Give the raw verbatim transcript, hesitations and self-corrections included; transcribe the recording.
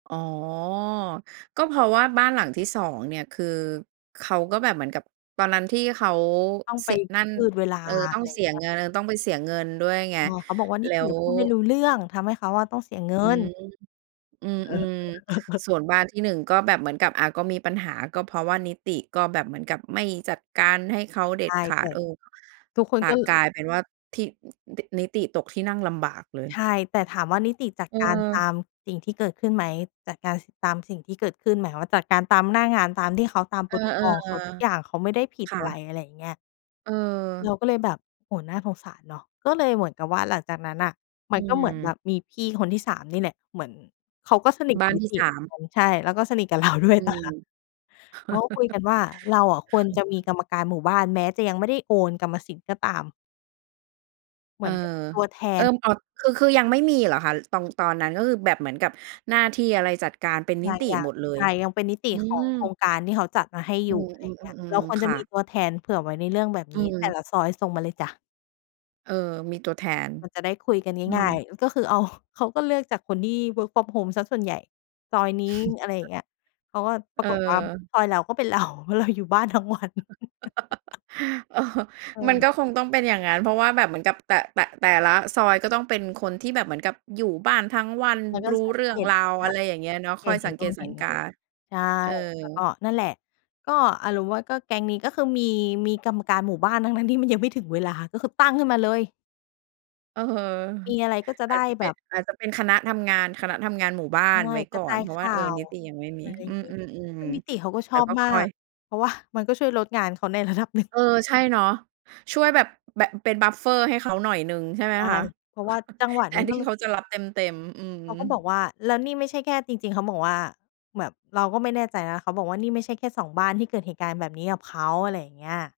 อ๋อ ก็เพราะว่าบ้านหลังที่ สอง เนี่ย คือเขาก็แบบเหมือนกับ ตอนนั้นที่เขาต้องไเสป ีย นั่น ยืดเวลา เอ่อ ต้ออะงไรอเยส่ีางเยงี้ย งาน ต้องไปเสียเงินด้วยไง เออ เขาบอกว่า "นแิล้ติว อะพูดไม่รู้เรื่อง ทำให้เขาอะต้องเสีย เงิอืน" ม อืเออ อ ๆ ส่วนบ้านที่หนึ่งก็แบบเหมือนกับ อะ ก็มีปัญหา ก็เพราะว่านิติก็แบบเหมือนกับไม่จัดการให้เขาเดใ็ชด่ ขาแต่ด เออ ทุกคต นก็ กลายเป็นว่าที่ อ ต นิติตกที่นั่งลำบากเลใชย ่ แต่ถามว่านิติจัดการตาเออ มสิ่งที่เกิดขึ้นไหม? จัดการ ส ตามสิ่งที่เกิดขึ้นหมายความว่าจัดการตามหน้างาน ตามที่เขา ตาม เออ Protocol ของเขาทุกอย่างเขาไม่ได้ผิๆ ดค่อะไร ะ อะไรอย่างเงี้ย เราเออ ก็เลยแบบ โอ้โฮ น่าสงสารเนาะ ก็เลยเหมือนกับว่าหลังจากนั้นน่ะ มอืันก็เหมือนแบอ บมีพี่คนที่ สาม นี่แหละ เหมือนเขาก็สนิทบก้าับนนิที่ ติสาเหมือม นกัน ใช่ แล้วก็สนิทกับเราด้วย อืตายแลม ้ว เขาก็คุยกันว่า "เราอะควรจะมีกรรมการหมู่บ้าน แม้จะยังไม่ได้โอนกรรมสิทธิ์ก็ตาม" เเหอมือ อนเป็นเป็นตัวแทเออ น อ๋อ คือ คือยังไม่มีเหรอคะ? ตอง ตอนนั้น ก็คือแบบเหมือนกับหน้าที่อะไรจัดการเป็นนิติยัหมง ดเลๆ ใย? ช่ ยังเป็นนิตอืิขอม งโครงการที่เขาจัดมาให้ออืยู่ อะไรอย่างเงี้ย เราอ ๆ คๆ วรๆ คจะ่มีะ ตัวแทนเผื่อไว้ในเรื่องแบบอืนี้ แต่ม ละซอยส่งมาเลยจ๊ะ เออ มีตัวแทน มันจะได้คุยกันอืง่อ าย ๆ ก็คือเอา เขาก็เลือกจากคนที่ work from home เสียส่วนใหญ่ ซอยนี้ อะไรอย่างเงี้ย เขาก็ ปเรอากฏว่า อ ซอยเราก็เป็น เรา เพราะเราอยู่บ้านทั้งวัน เออ ใชมัน่ ก็คงต้องเป็นอย่างงั้น เพราะว่าแบบเหมือนกับแต่ แต่ แต่ละซอยก็ต้องเป็นคนที่แบบเหมือนกับอยู่บ้านทั้งวันแล้วก็รู้สาเรืเ่หองตรุาว อะไรอย่างเงี้ยเนาะ คอย่อายง เห็น เหส็ันงเกนู่ตนสเหั็งนนกี่ า ใช่ เอแล้วกอ ็นั่นแหละ ก็อารมณ์ว่าก็แก๊งนี้ก็คือมี มีกรรมการหมู่บ้าน ทั้ง ๆ ที่มันยังไม่ถึงเวลา ก็คือตั้งขึ้นมาเลย เออ มีอะไรก็จะอไาดจ้จะเแปบ็น บ อาจจะเป็นคณะทำงาน คณะทำงานหมู่บ้าใช่ นไว้กกร่ะอจาน ยเพราขะว่า ่าเออ ว นิติยังไม่มอี ะไรอย่อาืงงี้ ซอ ึ่งนิติๆ เขาก็ๆ ชแล้อวบก็มคา่อย ก เพราะ ว่า มันก็ช่วยลดงานเขาใน ระดับหนึ่ง เออ ใช่เนาะ ช่วยแบบ แบบเป็น บัฟเฟอร์ ให้เขาหน่อยหนึ่งใชใช่ไหม่ คะ? เพราะว่าจังหวะแทนี้นทกี็่เลเขย าจะรับเต็ม ๆ อือ เขาก็บอกว่า แล้วนี่ไม่ใช่แค่ จริง ๆ เขาบอกว่า แบบเราก็ไม่แน่ใจนะ เขาบอกว่า "นี่ไม่ใช่แค่ สอง บ้านที่เกิดเหตุการณ์แบบนี้กับเขา" อะไรอย่างเงี้ย